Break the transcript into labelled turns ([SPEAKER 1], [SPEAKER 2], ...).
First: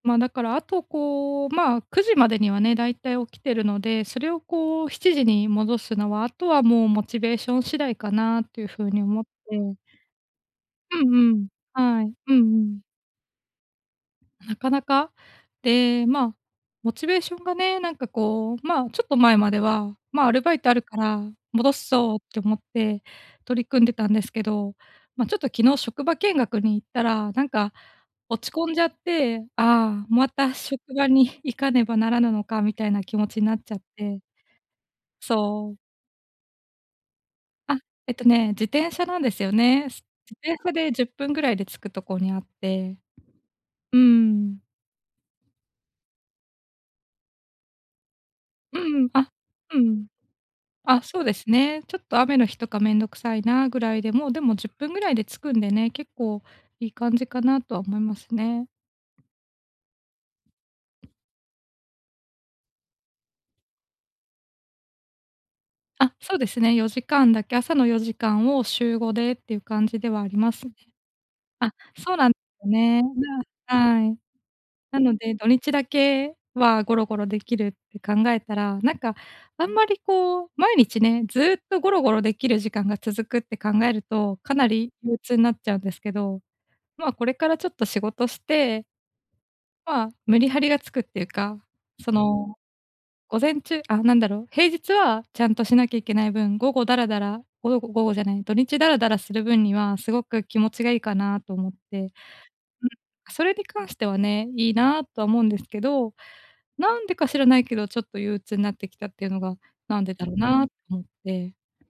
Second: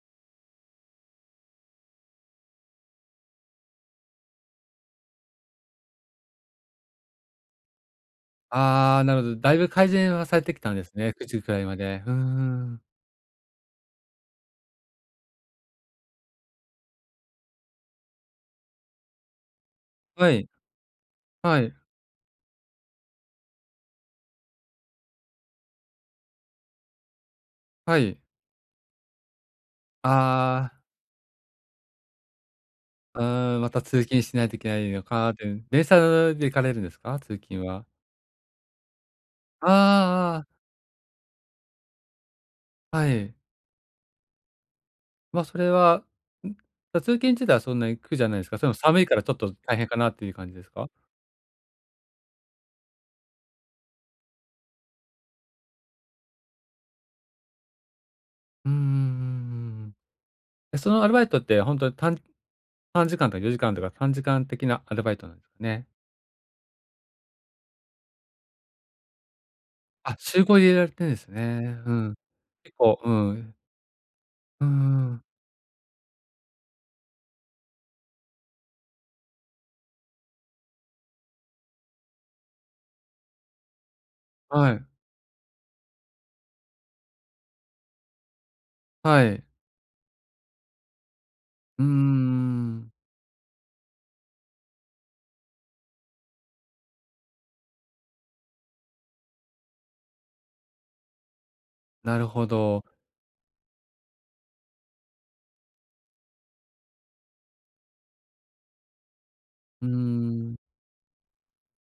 [SPEAKER 1] まあ、だからあと、こう、まあ、9時までにはね、大体起きてるので、それをこう7時に戻すのは、あとはもうモチベーション次第かなっていう風
[SPEAKER 2] あ
[SPEAKER 1] に
[SPEAKER 2] あ、な
[SPEAKER 1] 思
[SPEAKER 2] る
[SPEAKER 1] っ
[SPEAKER 2] ほど。だいぶ
[SPEAKER 1] て
[SPEAKER 2] 改善はされてきたんです
[SPEAKER 1] う
[SPEAKER 2] ね
[SPEAKER 1] ん
[SPEAKER 2] く
[SPEAKER 1] う
[SPEAKER 2] じ
[SPEAKER 1] ん。
[SPEAKER 2] くらいまで。
[SPEAKER 1] は
[SPEAKER 2] う
[SPEAKER 1] い。
[SPEAKER 2] んう
[SPEAKER 1] うんう
[SPEAKER 2] ん。
[SPEAKER 1] ん。なかなか、で、まあ、モチベーションがね、なんかこう、まあ、ちょっと前までは、「まあ、
[SPEAKER 2] は
[SPEAKER 1] アル
[SPEAKER 2] い。
[SPEAKER 1] バイトあるから
[SPEAKER 2] は
[SPEAKER 1] 戻
[SPEAKER 2] い。
[SPEAKER 1] すぞ」って思って取り組んでたんですけど、ま、ちょっと昨日職場見学に行ったら、なんか
[SPEAKER 2] はい。
[SPEAKER 1] 落ち込んじゃって、「ああ、また
[SPEAKER 2] ああ。
[SPEAKER 1] 職場に行かねばならぬのか」みたいな気
[SPEAKER 2] う
[SPEAKER 1] 持ちな
[SPEAKER 2] ー
[SPEAKER 1] っ
[SPEAKER 2] ん、ま
[SPEAKER 1] ちゃっ
[SPEAKER 2] た通
[SPEAKER 1] て
[SPEAKER 2] 勤しないといけないのかって、うん、
[SPEAKER 1] そう。
[SPEAKER 2] 電車ぬで行かれるんですか？通勤
[SPEAKER 1] あ、
[SPEAKER 2] は。
[SPEAKER 1] えっとね、自転車なんですよ
[SPEAKER 2] あ
[SPEAKER 1] ね。す
[SPEAKER 2] ああ。
[SPEAKER 1] 自転車で10分ぐらいで着くとこにあって。
[SPEAKER 2] はい。
[SPEAKER 1] うん。
[SPEAKER 2] ま、それは、ん？だ、通勤自体はそんなに苦じゃないすか。それも
[SPEAKER 1] う
[SPEAKER 2] 寒い
[SPEAKER 1] ん、
[SPEAKER 2] からち
[SPEAKER 1] あ、
[SPEAKER 2] ょっと大
[SPEAKER 1] う
[SPEAKER 2] 変か
[SPEAKER 1] ん。
[SPEAKER 2] なという感じですか？
[SPEAKER 1] あ、そうですね。ちょっと雨の日とか面倒くさいなぐらいで、もう、でも10分ぐらいで着くんでね、結構いい感じかなとは思いますね。
[SPEAKER 2] うんうんうんうんうん。え、そのアルバイトってほんとに短3時間とか4時間とか短時間的なアルバイトなんすね。
[SPEAKER 1] あ、そうですね4時間だけ、朝の4時間を週5でっていう感じで
[SPEAKER 2] あ、
[SPEAKER 1] はあ
[SPEAKER 2] し
[SPEAKER 1] り
[SPEAKER 2] ゅう
[SPEAKER 1] ま
[SPEAKER 2] ご
[SPEAKER 1] す
[SPEAKER 2] 入
[SPEAKER 1] ね。
[SPEAKER 2] れられてるんです
[SPEAKER 1] あ、
[SPEAKER 2] ね。うん。
[SPEAKER 1] そうなんよ
[SPEAKER 2] 結構
[SPEAKER 1] ね。な
[SPEAKER 2] うん。
[SPEAKER 1] あはい。
[SPEAKER 2] うんう
[SPEAKER 1] な
[SPEAKER 2] んう
[SPEAKER 1] の
[SPEAKER 2] ん。
[SPEAKER 1] で、土日だけはゴロゴロできるって考えたら、なんかあんまりこう毎日ね、ずっとゴロゴロできる時間が続くって考えると、かな
[SPEAKER 2] はい。
[SPEAKER 1] り憂鬱になっちゃうんですけど、まあ、これからちょっと仕事して
[SPEAKER 2] はい。
[SPEAKER 1] まあメリハリがつくっていうか、
[SPEAKER 2] うんうんう
[SPEAKER 1] その、
[SPEAKER 2] んうんうん。
[SPEAKER 1] 午前中あ、なんだろう、平日はちゃんとしなきゃいけない分、午後ダラダラ、ごよご午後じゃない、土日ダラダラする分にはすごく気持ちがいいかなと思って。うん。
[SPEAKER 2] なるほど。
[SPEAKER 1] それに関してはね、いいなとは思うんですけど、なんでか知らないけどちょっと憂鬱になってきたっていうのが、
[SPEAKER 2] うんう
[SPEAKER 1] なんでだ
[SPEAKER 2] ん
[SPEAKER 1] ろ
[SPEAKER 2] うん。
[SPEAKER 1] なとて。